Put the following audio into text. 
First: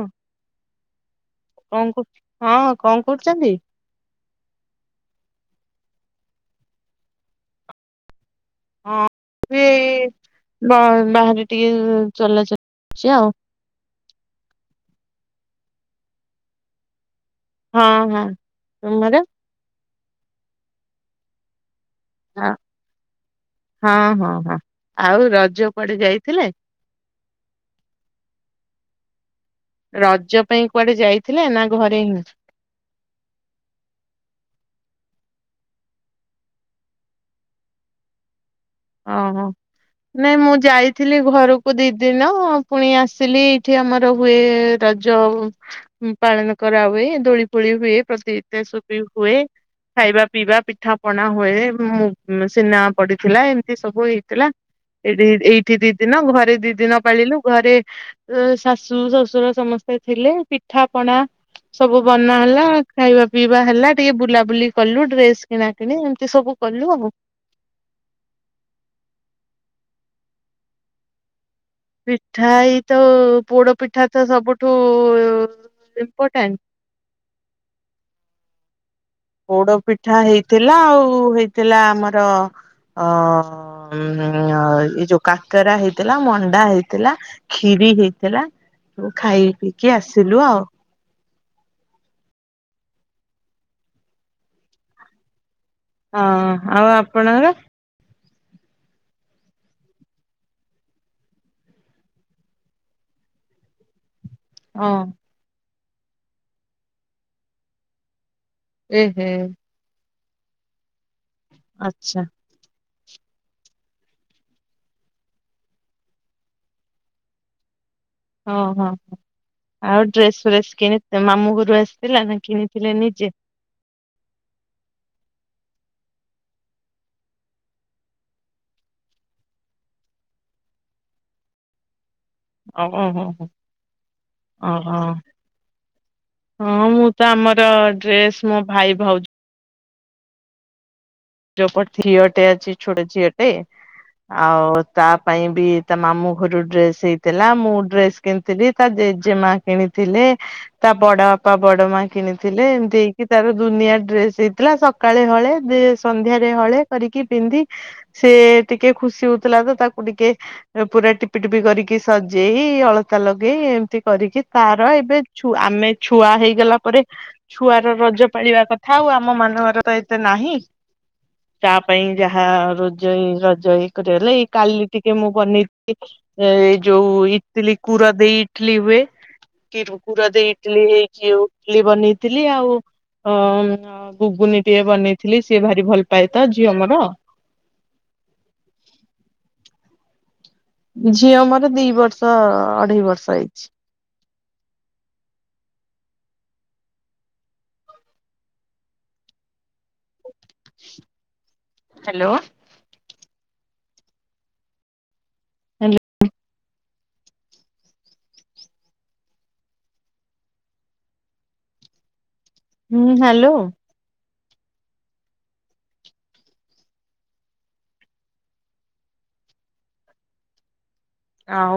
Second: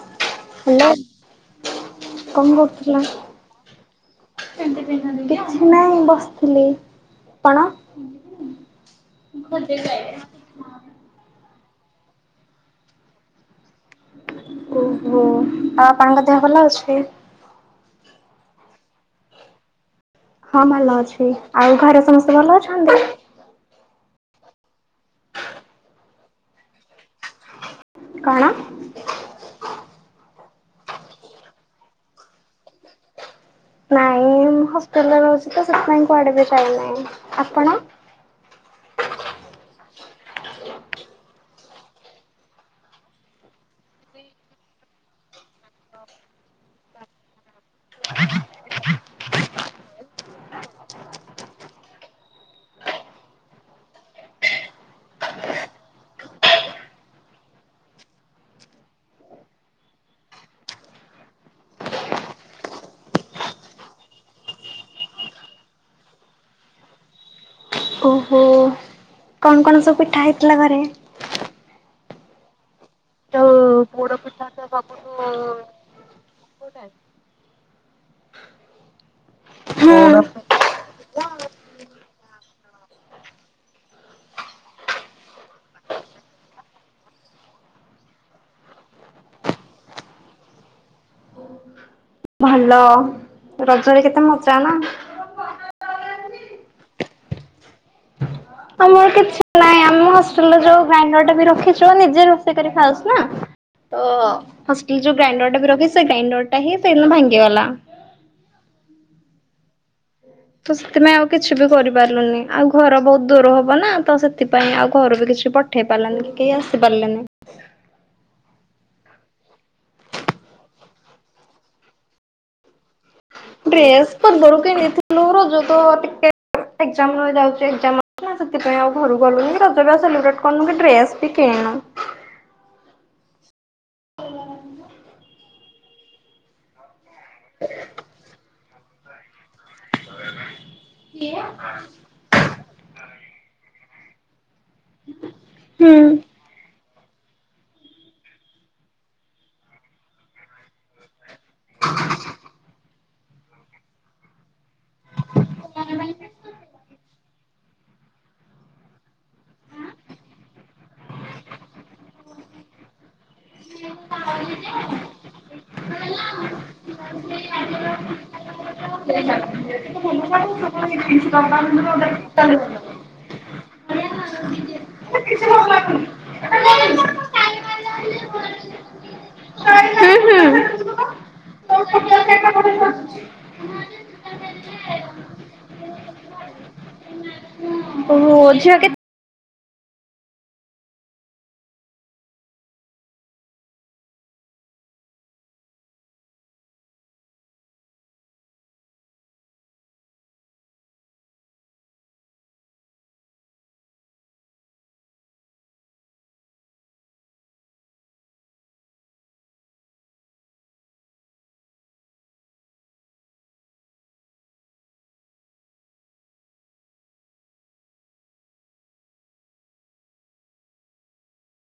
ହଁ, କରୁ କଣ ହଁ କଣ କରୁଛନ୍ତି? କରୁଥିଲ? କିଛି ନାହିଁ ବସିଥିଲି। କଣ? ହଁ ମୁଁ ବି ଏଇ [unintelligible] ବାହାରେ ଟିକେ ଚଲା ଚାଲିଚି ଆଉ। ଓହୋ। ଆଉ ଆପଣଙ୍କ ଦେହ ଭଲ ଅଛି? ହଁ ହଁ। ତମର? ହଁ ଭଲ ଅଛି। ଆଉ ଘରେ ସମସ୍ତେ ହଁ ଭଲ ଅଛନ୍ତି? ହଁ ହଁ ହଁ। ଆଉ ରଜ କୁଆଡ଼େ ଯାଇଥିଲେ? କଣ? ରଜ ପାଇଁ କୁଆଡେ ଯାଇଥିଲେ ନା ଘରେ ହିଁ? ନାଇଁ ମୁଁ ହଷ୍ଟେଲରେ ରହୁଚି ତ ସେଥିପାଇଁ କୁଆଡେ ବି ଯାଇନାହିଁ। ଆପଣ? ଅଁ ହଁ। ନାଇଁ ମୁଁ ଯାଇଥିଲି ଘରୁକୁ ଦି ଦିନ ପୁଣି ଆସିଲି ଏଇଠି ଆମର ହୁଏ ରଜ ପାଳନ କରାହୁଏ ଦୋଳି ଫୋଳି ହୁଏ ପ୍ରତି ଇତାସ ବି ହୁଏ। ଖାଇବା ପିଇବା ପିଠା ପଣା ହୁଏ ଉଁ ସିନେମା ପଡ଼ିଥିଲା ଏ ଏ ସବୁ ହେଇଥିଲା ଏଇଠି ଏଇଠି ଦି ଦିନ ଘରେ ଦି ଦିନ ପାଳିଲୁ ଘରେ ଉ ଶାଶୁ ଶଶୁର ସମସ୍ତେ ଥିଲେ ପିଠା ପଣା ସବୁ ବନା ହେଲା ଖାଇବା ପିଇବା ହେଲା ଟିକେ ବୁଲାବୁଲି କଲୁ ଡ୍ରେସ୍ କିଣା କିଣି ଏମିତି ସବୁ କଲୁ ଆଉ। ଓହୋ କଣ କଣ ସବୁ ପିଠା ହେଇଥିଲା ଘରେ? ପିଠା ଏ ତ ଯୋଉ ପୋଡ଼ପିଠା ତ ସବୁଠୁ ଇମ୍ପୋର୍ଟାଣ୍ଟ୍ ପୋଡ଼ପିଠା ପୋଡ ହେଇଥିଲା ଆଉ ହେଇଥିଲା ଆମର ଅ ଅଁ ଏଇ ଯୋଉ କାକରା ହେଇଥିଲା ମଣ୍ଡା ହେଇଥିଲା। କ୍ଷୀରି ହେଇଥିଲା ସବୁ ଖାଇ ପିଇକି ଆସିଲୁ ଆଉ। ଭଲ ରଜରେ କେତେ ମଜା ନାଁ? ହଁ ଆଉ ଆପଣଙ୍କର? ଆମର କିଛି ନାହିଁ ଆମ ହଷ୍ଟେଲ୍ ରେ ଯୋଉ ଗ୍ରାଇଣ୍ଡର୍ ଟା ବି ରଖିଛୁ ନିଜେ ରୋଷେଇ କରି ଖାଉଛୁ ନାଁ। ଓହୋ ହଁ ହଷ୍ଟେଲ୍ ଯୋଉ ଗ୍ରାଇଣ୍ଡର୍ ଟା ବି ରଖିଚି ସେ ଗ୍ରାଇଣ୍ଡର୍ ଟା ହିଁ ସେଇ ଦିନ ଭାଙ୍ଗିଗଲା। ଏହେ। ତ ସେଥିପାଇଁ ଆଉ କିଛି ବି ଆଚ୍ଛା କରିପାରିଲୁନି। ଆଉ ଘର ବହୁତ ଦୂର ହବ ନାଁ ତ ସେଥିପାଇଁ ଆଉ ଘରୁ ବି କିଛି ପଠେଇ ପାରିଲାନି କି କେହି ଆସିପାରିଲେନି। ହଁ ହଁ। ଆଉ ଡ୍ରେସ୍ ଫ୍ରେସ୍ କିଣି ମାମୁଁ ଘରୁ ଆସିଥିଲା ନାଁ କିଣିଥିଲେ ନିଜେ? ଡ୍ରେସ୍ ପୂର୍ବରୁ କିଣିଥିଲୁ ରାଜ ତ ଟିକେ ଏଗ୍ଜାମ ନୁ ଏ ଯାଉଚୁ ଯାଉଚେ ଏଗ୍ଜାମ ଅଛି ନା ସେଥିପାଇଁ ଆଉ ଘରୁ ଗଲୁନୁ କି ରଜ ବି ଆଉ ସେଲିବ୍ରେଟ୍ କରିନୁ କି ଡ୍ରେସ୍ ବି କିଣିନୁ। ଆଉ ଅହ ହ ଅହ ହଁ ମୁଁ ତ ଆମର ଡ୍ରେସ୍ ମୋ ଭାଇ ଭାଉ ଜ ପ ଠିଅଟେ ଅଛି ଛୋଟ ଝିଅଟେ ଆଉ ତା ପାଇଁ ବି ହୁଁ। ତା ମାମୁଁ ଘରୁ ଡ୍ରେସ୍ ହେଇଥିଲା ମୁଁ ଡ୍ରେସ୍ କିଣିଥିଲି ତା ଜେଜେମା କିଣିଥିଲେ। ତା ବଡ଼ ଆ ପା ବଡ଼ ମା କିଣିଥିଲେ ଏମିତି ହେଇକି ତାର ଦୁନିଆ ଡ୍ରେସ୍ ହେଇଥିଲା ସକାଳେ ହଳେ ଦେସ୍ ସନ୍ଧ୍ୟାରେ ହଳେ କରିକି ପିନ୍ଧି ସେ ଟିକେ ଖୁସି ହୋଉଥୁଲା ତ ତାକୁ ଟିକେ ରେ ପୁରା ଟିପି ଟିପି କରିକି ସଜେଇ ଅଳ ତା ଲଗେଇ ଏମତି କରିକି ତାର ଏବେ ଛୁ ଆମେ ଛୁଆ ହେଇଗଲା ପରେ ଛୁଆର ରଜ ପାଳିବା କଥା ଆଉ ଆମମାନଙ୍କର ତ ଏତେ ନାହିଁ। ଶୁଣିଛି ତ ମୁଁ ତା ପାଇଁ ଯାହା ରୋଜ ଇଁ ରଜ ଇ କରିବାଲାଗି କାଲି ଟିକେ ମୁଁ ବନେଇ ଇ ଏ ଯୋଉ ଇଟିଲି କୁର ଦେଇ ଇଟିଲି ହୁଏ। କିରୁ ହୁଁ କୁର ଦେଇ ହୁଁ। ଇଟଲି ହେଇକିଉ ଲି ବନେଇଥିଲି ଆଉ। ଅ ଉଁ ଅ ଗୁଗୁନି ଟିକେ ବନେଇଥିଲି ସିଏ ଭାରି ଭଲ ପାଏ ତ ଝିଅ ମୋର। ଓ ଝିଅ କେ ଝିଅ ମୋର ଦି ବର୍ଷ ଅଢ଼େଇ ବର୍ଷ ହେଇଛି। ହାଲୋ। ହୁଁ ହାଲୋ‌। ଆଉ